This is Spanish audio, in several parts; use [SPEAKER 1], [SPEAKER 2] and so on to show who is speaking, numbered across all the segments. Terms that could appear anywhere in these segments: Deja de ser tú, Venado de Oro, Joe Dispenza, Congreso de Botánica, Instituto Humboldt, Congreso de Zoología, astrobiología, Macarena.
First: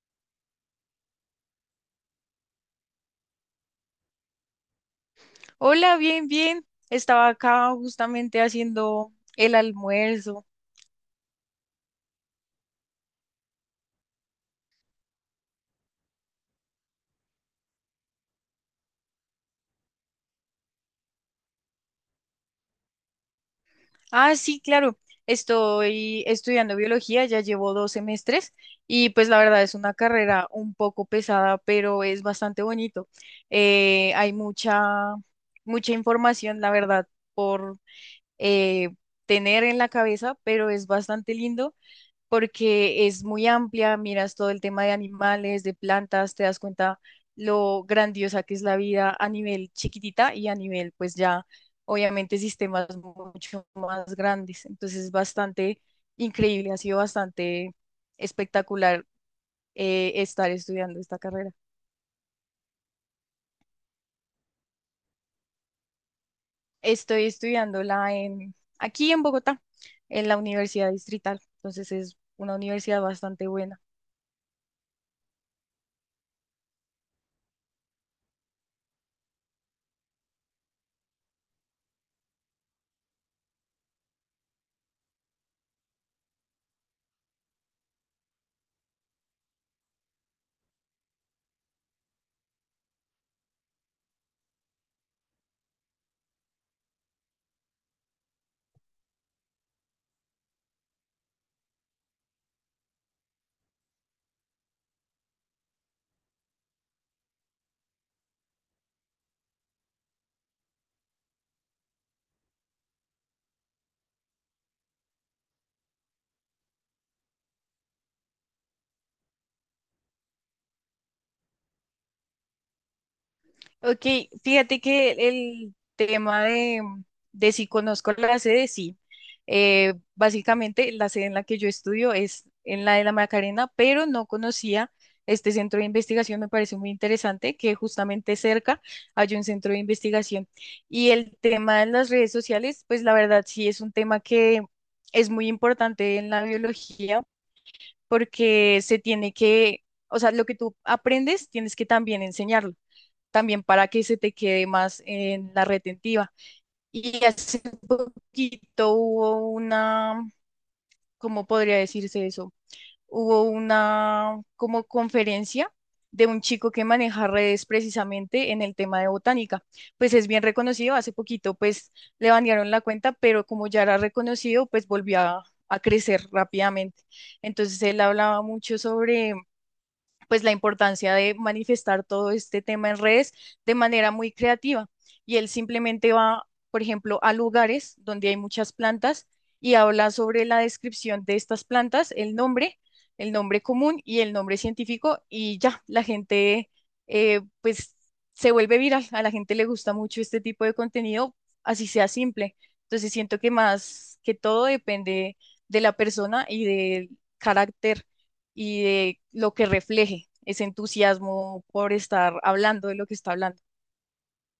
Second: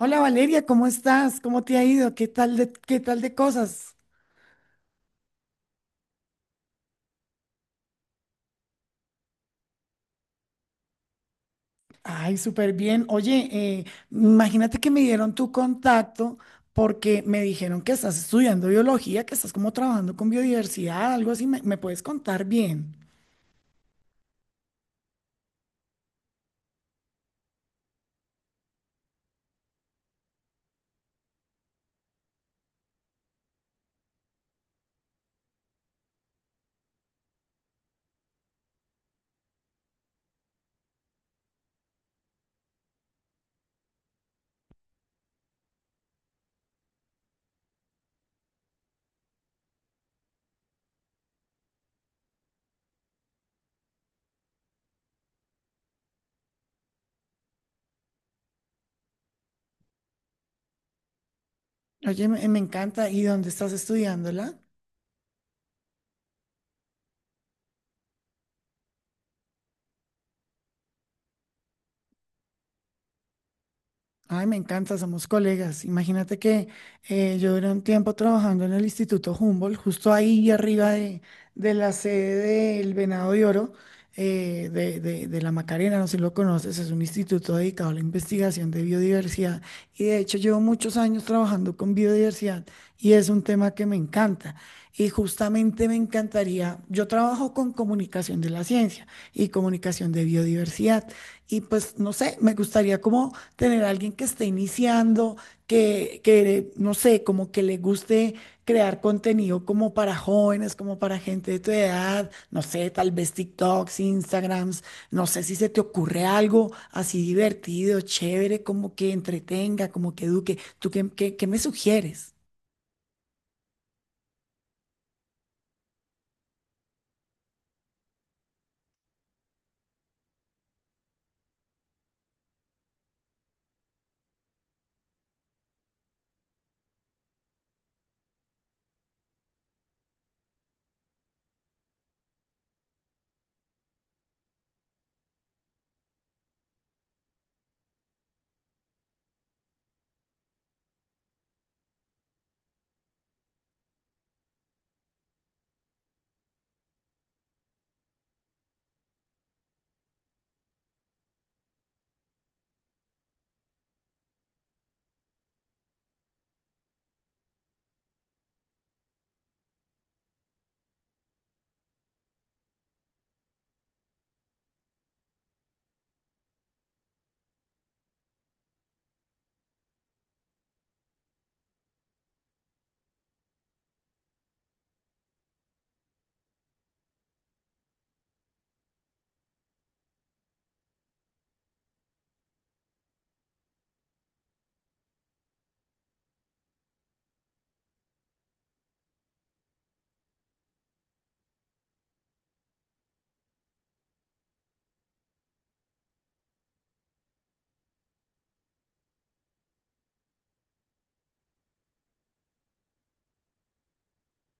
[SPEAKER 1] Hola Valeria, ¿cómo estás? ¿Cómo te ha ido? ¿Qué tal de cosas?
[SPEAKER 2] Hola, bien, bien. Estaba acá justamente haciendo el almuerzo.
[SPEAKER 1] Ay, súper bien. Oye, eh, imagínate que me dieron tu contacto porque me dijeron que estás estudiando biología, que estás como trabajando con biodiversidad, algo así. ¿Me puedes contar bien?
[SPEAKER 2] Ah, sí, claro. Estoy estudiando biología, ya llevo dos semestres y pues la verdad es una carrera un poco pesada, pero es bastante bonito. Hay mucha información, la verdad, por eh, tener en la cabeza, pero es bastante lindo. Porque es muy amplia, miras todo el tema de animales, de plantas, te das cuenta lo grandiosa que es la vida a nivel chiquitita y a nivel, pues ya, obviamente, sistemas mucho más grandes. Entonces es bastante increíble, ha sido bastante espectacular estar estudiando esta carrera.
[SPEAKER 1] Oye, me encanta. ¿Y dónde estás estudiándola?
[SPEAKER 2] Estoy estudiándola aquí en Bogotá, en la Universidad Distrital. Entonces es una universidad bastante buena.
[SPEAKER 1] Ay, me encanta, somos colegas. Imagínate que yo duré un tiempo trabajando en el Instituto Humboldt, justo ahí arriba de la sede del Venado de Oro, de la Macarena, no sé si lo conoces, es un instituto dedicado a la investigación de biodiversidad. Y de hecho llevo muchos años trabajando con biodiversidad y es un tema que me encanta. Y justamente me encantaría, yo trabajo con comunicación de la ciencia y comunicación de biodiversidad. Y pues, no sé, me gustaría como tener a alguien que esté iniciando, no sé, como que le guste crear contenido como para jóvenes, como para gente de tu edad, no sé, tal vez TikToks, Instagrams, no sé si se te ocurre algo así divertido, chévere, como que entretenga, como que eduque. ¿Tú qué me sugieres?
[SPEAKER 2] Ok, fíjate que el tema de si conozco la sede, sí. Básicamente la sede en la que yo estudio es en la de la Macarena, pero no conocía este centro de investigación, me parece muy interesante que justamente cerca hay un centro de investigación. Y el tema de las redes sociales, pues la verdad sí es un tema que es muy importante en la biología porque se tiene que, o sea, lo que tú aprendes tienes que también enseñarlo también para que se te quede más en la retentiva. Y hace poquito ¿cómo podría decirse eso? Hubo una como conferencia de un chico que maneja redes precisamente en el tema de botánica. Pues es bien reconocido, hace poquito pues le banearon la cuenta, pero como ya era reconocido, pues volvió a crecer rápidamente. Entonces él hablaba mucho sobre pues la importancia de manifestar todo este tema en redes de manera muy creativa. Y él simplemente va, por ejemplo, a lugares donde hay muchas plantas y habla sobre la descripción de estas plantas, el nombre común y el nombre científico y ya, la gente pues se vuelve viral, a la gente le gusta mucho este tipo de contenido, así sea simple. Entonces siento que más que todo depende de la persona y del carácter y de lo que refleje ese entusiasmo por estar hablando de lo que está hablando.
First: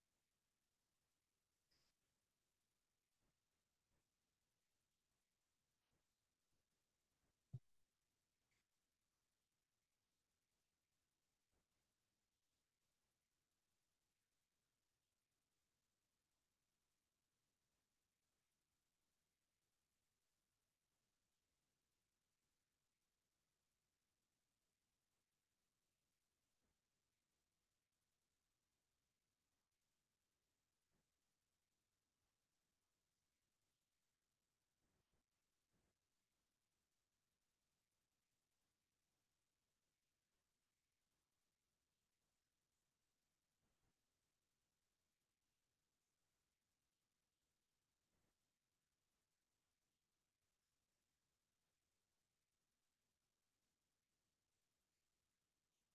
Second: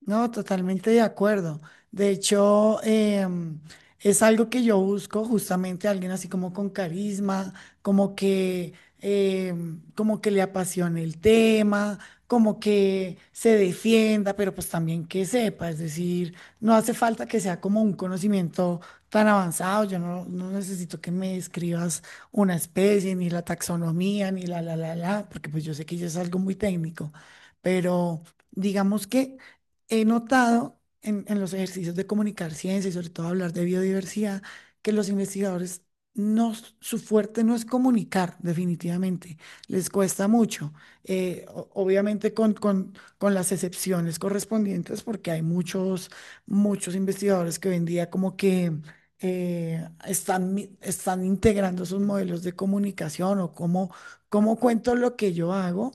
[SPEAKER 1] No, totalmente de acuerdo. De hecho, es algo que yo busco justamente alguien así como con carisma, como que, como que le apasione el tema, como que se defienda, pero pues también que sepa. Es decir, no hace falta que sea como un conocimiento tan avanzado. Yo no necesito que me describas una especie, ni la taxonomía, ni porque pues yo sé que ya es algo muy técnico, pero digamos que he notado en los ejercicios de comunicar ciencia y sobre todo hablar de biodiversidad, que los investigadores, su fuerte no es comunicar, definitivamente, les cuesta mucho, obviamente con las excepciones correspondientes, porque hay muchos, muchos investigadores que hoy en día como que están, están integrando sus modelos de comunicación o cómo, cómo cuento lo que yo hago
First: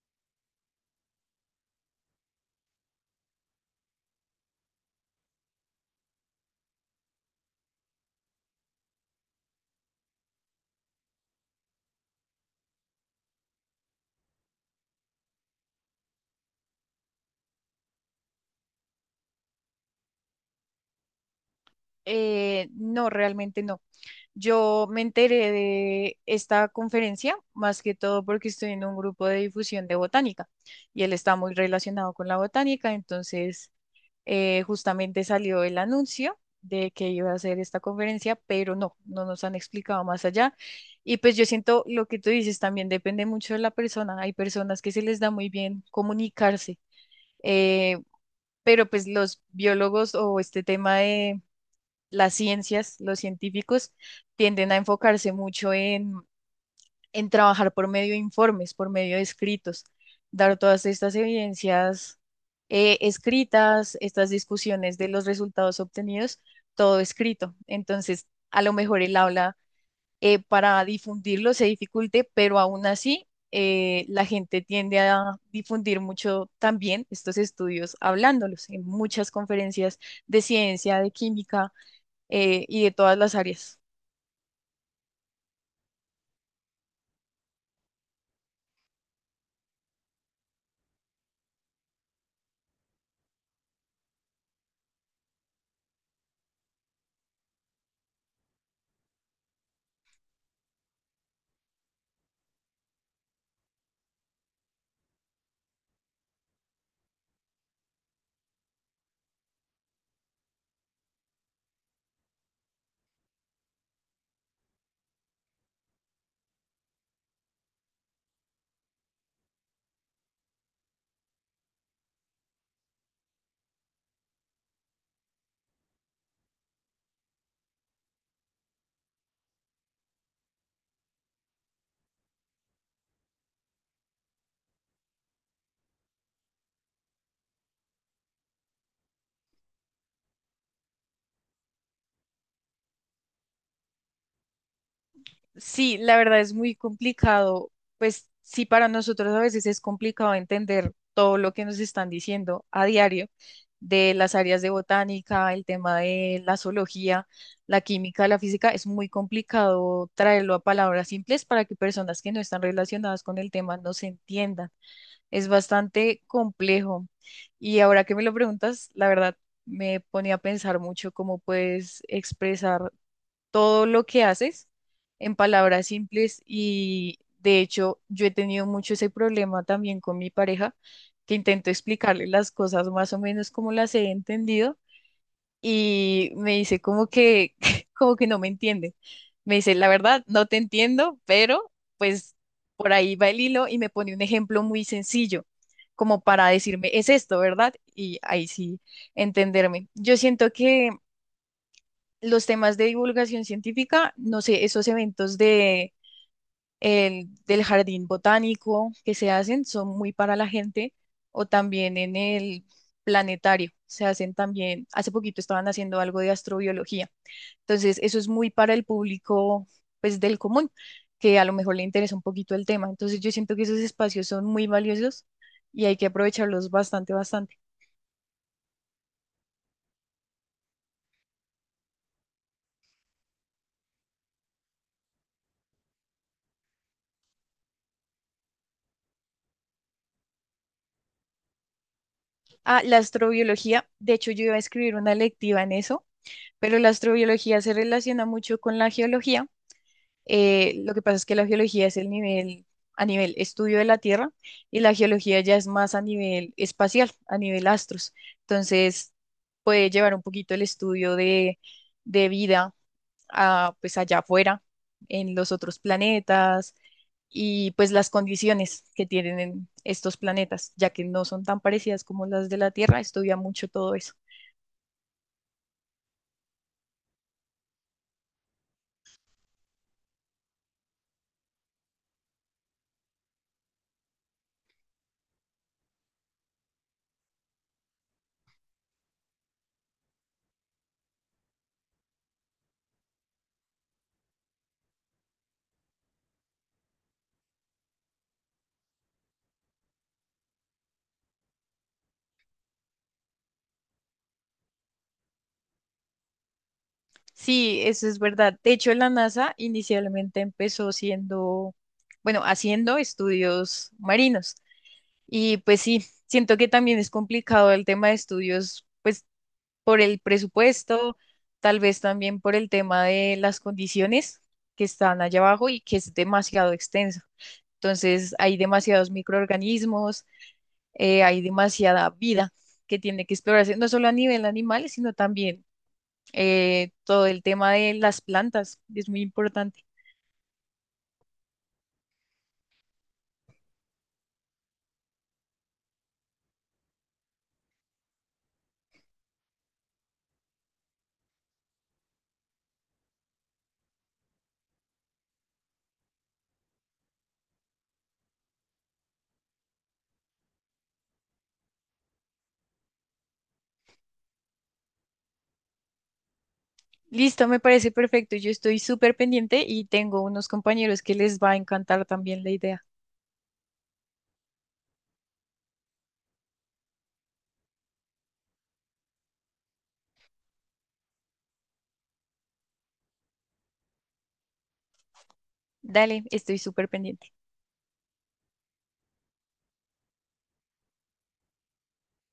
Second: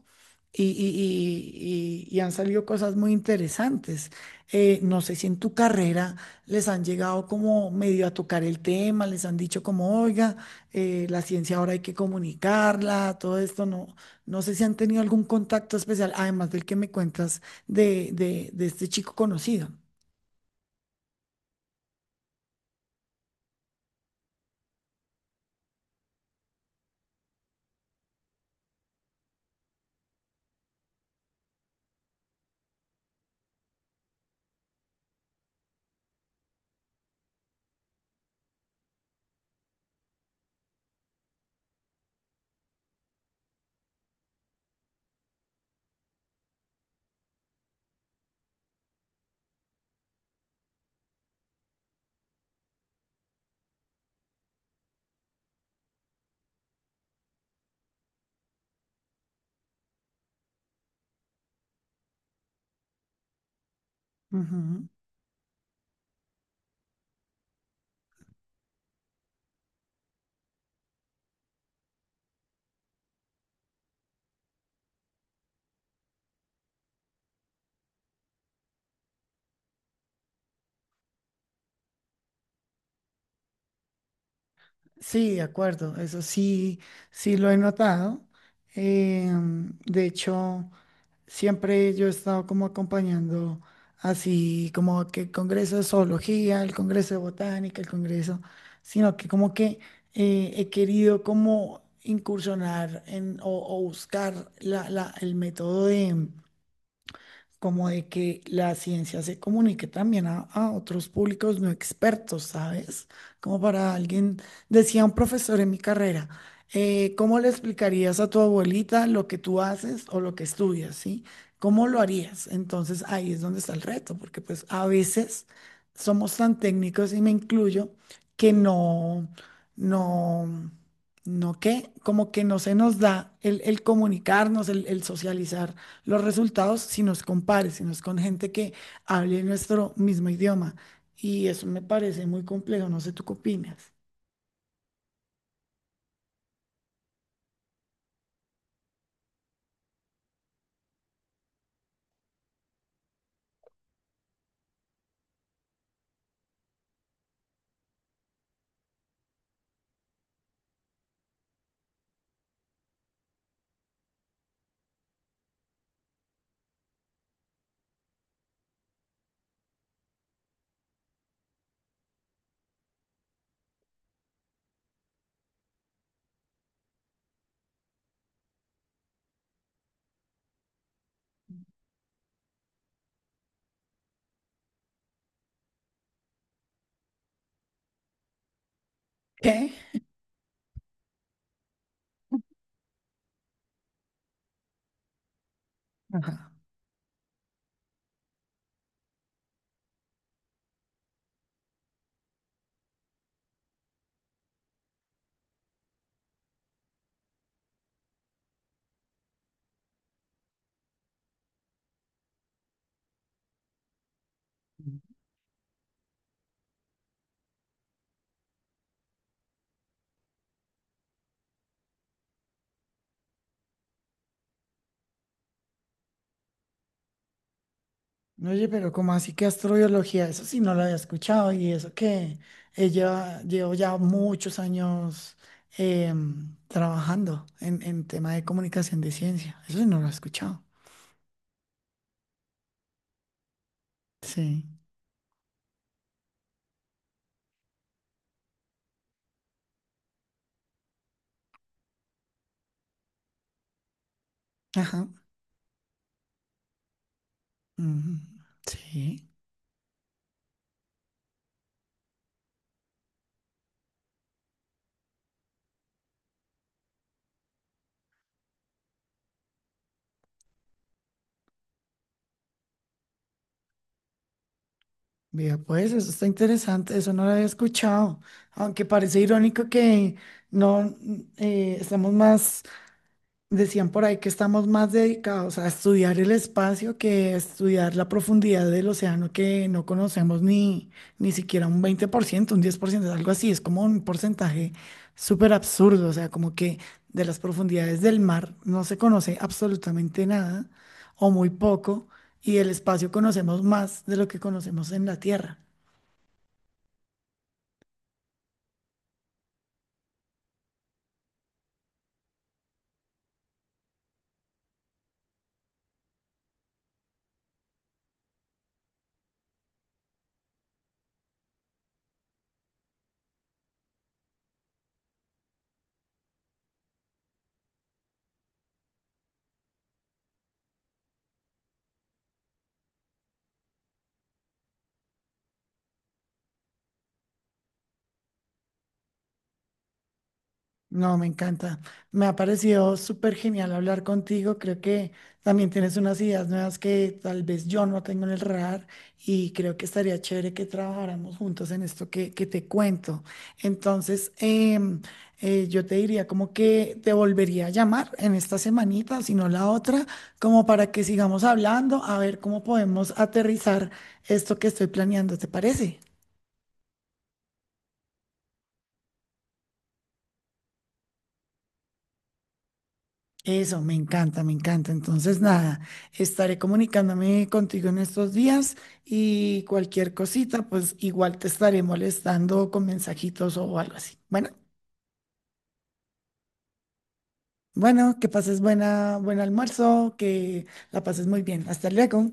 [SPEAKER 1] y, y- y han salido cosas muy interesantes. No sé si en tu carrera les han llegado como medio a tocar el tema, les han dicho como, oiga, la ciencia ahora hay que comunicarla, todo esto, no sé si han tenido algún contacto especial, además del que me cuentas de este chico conocido.
[SPEAKER 2] No, realmente no. Yo me enteré de esta conferencia más que todo porque estoy en un grupo de difusión de botánica y él está muy relacionado con la botánica, entonces justamente salió el anuncio de que iba a hacer esta conferencia, pero no, no nos han explicado más allá. Y pues yo siento lo que tú dices también depende mucho de la persona. Hay personas que se les da muy bien comunicarse, eh, pero pues los biólogos o este tema de las ciencias, los científicos, tienden a enfocarse mucho en trabajar por medio de informes, por medio de escritos, dar todas estas evidencias escritas, estas
[SPEAKER 1] Ujú.
[SPEAKER 2] discusiones de los resultados obtenidos, todo escrito. Entonces, a lo mejor el habla, para difundirlo se dificulte, pero aún así la gente tiende a difundir mucho también estos estudios hablándolos en muchas conferencias de ciencia, de química, y de todas las áreas.
[SPEAKER 1] Sí, de acuerdo, eso sí, sí lo he notado. De hecho, siempre yo he estado como acompañando así como que el Congreso de Zoología, el Congreso de Botánica, el Congreso, sino que como que he querido como incursionar o buscar el método de, como de que la ciencia se comunique también a otros públicos no expertos, ¿sabes? Como para alguien, decía un profesor en mi carrera, ¿cómo le explicarías a tu abuelita lo que tú haces o lo que estudias, ¿sí? ¿Cómo lo harías? Entonces ahí es donde está el reto, porque pues a veces somos tan técnicos y me incluyo que no, como que no se nos da el comunicarnos, el socializar los resultados si nos compares, si nos con gente que hable nuestro mismo idioma. Y eso me parece muy complejo, no sé tú qué opinas.
[SPEAKER 2] Sí, la verdad es muy complicado. Pues sí, para nosotros a veces es complicado entender todo lo que nos están diciendo a diario de las áreas de botánica, el tema de la zoología, la química, la física. Es muy complicado traerlo a palabras simples para que personas que no están relacionadas con el tema no se entiendan. Es bastante complejo. Y ahora que me lo preguntas, la verdad me pone a pensar mucho cómo puedes expresar todo lo que haces en palabras simples y de hecho yo he tenido mucho ese problema también con mi pareja, que intento explicarle las cosas más o menos como las he entendido y me dice como que como que no me entiende. Me
[SPEAKER 1] ¿Qué?
[SPEAKER 2] dice, la verdad, no te entiendo, pero pues por ahí va el hilo y me pone un ejemplo muy sencillo, como para
[SPEAKER 1] Ajá.
[SPEAKER 2] decirme, es esto, ¿verdad? Y ahí sí entenderme. Yo siento que los temas de divulgación científica, no sé, esos eventos del jardín botánico que se hacen son muy para la gente o también en el planetario. Se hacen también, hace poquito estaban haciendo algo de astrobiología. Entonces, eso es muy para el público, pues, del común, que a lo mejor le interesa un poquito el tema. Entonces, yo siento que esos espacios son muy valiosos y hay que aprovecharlos bastante, bastante.
[SPEAKER 1] Oye, pero ¿cómo así que astrobiología? Eso sí no lo había escuchado y eso que ella llevo ya muchos años trabajando en tema de comunicación de ciencia. Eso sí no lo he escuchado.
[SPEAKER 2] Ah, la astrobiología, de hecho, yo iba a
[SPEAKER 1] Sí.
[SPEAKER 2] escribir una electiva en eso, pero la astrobiología se relaciona mucho con la geología. Lo que pasa es que la geología es el nivel, a nivel estudio de la Tierra, y la
[SPEAKER 1] Ajá.
[SPEAKER 2] geología ya es más a nivel espacial, a nivel astros.
[SPEAKER 1] Ujú.
[SPEAKER 2] Entonces,
[SPEAKER 1] Sí.
[SPEAKER 2] puede llevar un poquito el estudio de vida a, pues allá afuera, en los otros planetas y pues las condiciones que tienen en estos planetas, ya que no son tan parecidas como las de la Tierra, estudia mucho todo eso.
[SPEAKER 1] Vea, pues eso está interesante, eso no lo había escuchado, aunque parece irónico que no mm, estamos más, decían por ahí que estamos más dedicados a estudiar el espacio que a estudiar la profundidad del océano que no conocemos ni siquiera un 20%, un 10%, algo así, es como un porcentaje súper absurdo, o sea, como que de las profundidades del mar no se conoce absolutamente nada o muy poco y del espacio conocemos más de lo que conocemos en la Tierra.
[SPEAKER 2] Sí, eso es verdad. De hecho, la NASA inicialmente empezó siendo, bueno, haciendo estudios marinos. Y pues sí, siento que también es complicado el tema de estudios, pues por el presupuesto, tal vez también por el tema de las condiciones que están allá abajo y que es demasiado extenso. Entonces, hay demasiados microorganismos, hay demasiada vida que tiene que explorarse, no solo a nivel animal, sino también, todo el tema de las plantas es muy importante.
[SPEAKER 1] No, me encanta. Me ha parecido súper genial hablar contigo. Creo que también tienes unas ideas nuevas que tal vez yo no tengo en el radar y creo que estaría chévere que trabajáramos juntos en esto que te cuento. Entonces, yo te diría como que te volvería a llamar en esta semanita, si no la otra, como para que sigamos hablando, a ver cómo podemos aterrizar esto que estoy planeando, ¿te parece?
[SPEAKER 2] Listo, me parece perfecto. Yo estoy súper pendiente y tengo unos compañeros que les va a encantar también la idea.
[SPEAKER 1] Eso, me encanta, me encanta. Entonces, nada, estaré comunicándome contigo en estos días y cualquier cosita, pues igual te estaré molestando con mensajitos o algo así. Bueno,
[SPEAKER 2] Dale, estoy súper pendiente.
[SPEAKER 1] bueno, que pases buen almuerzo, que la pases muy bien. Hasta luego.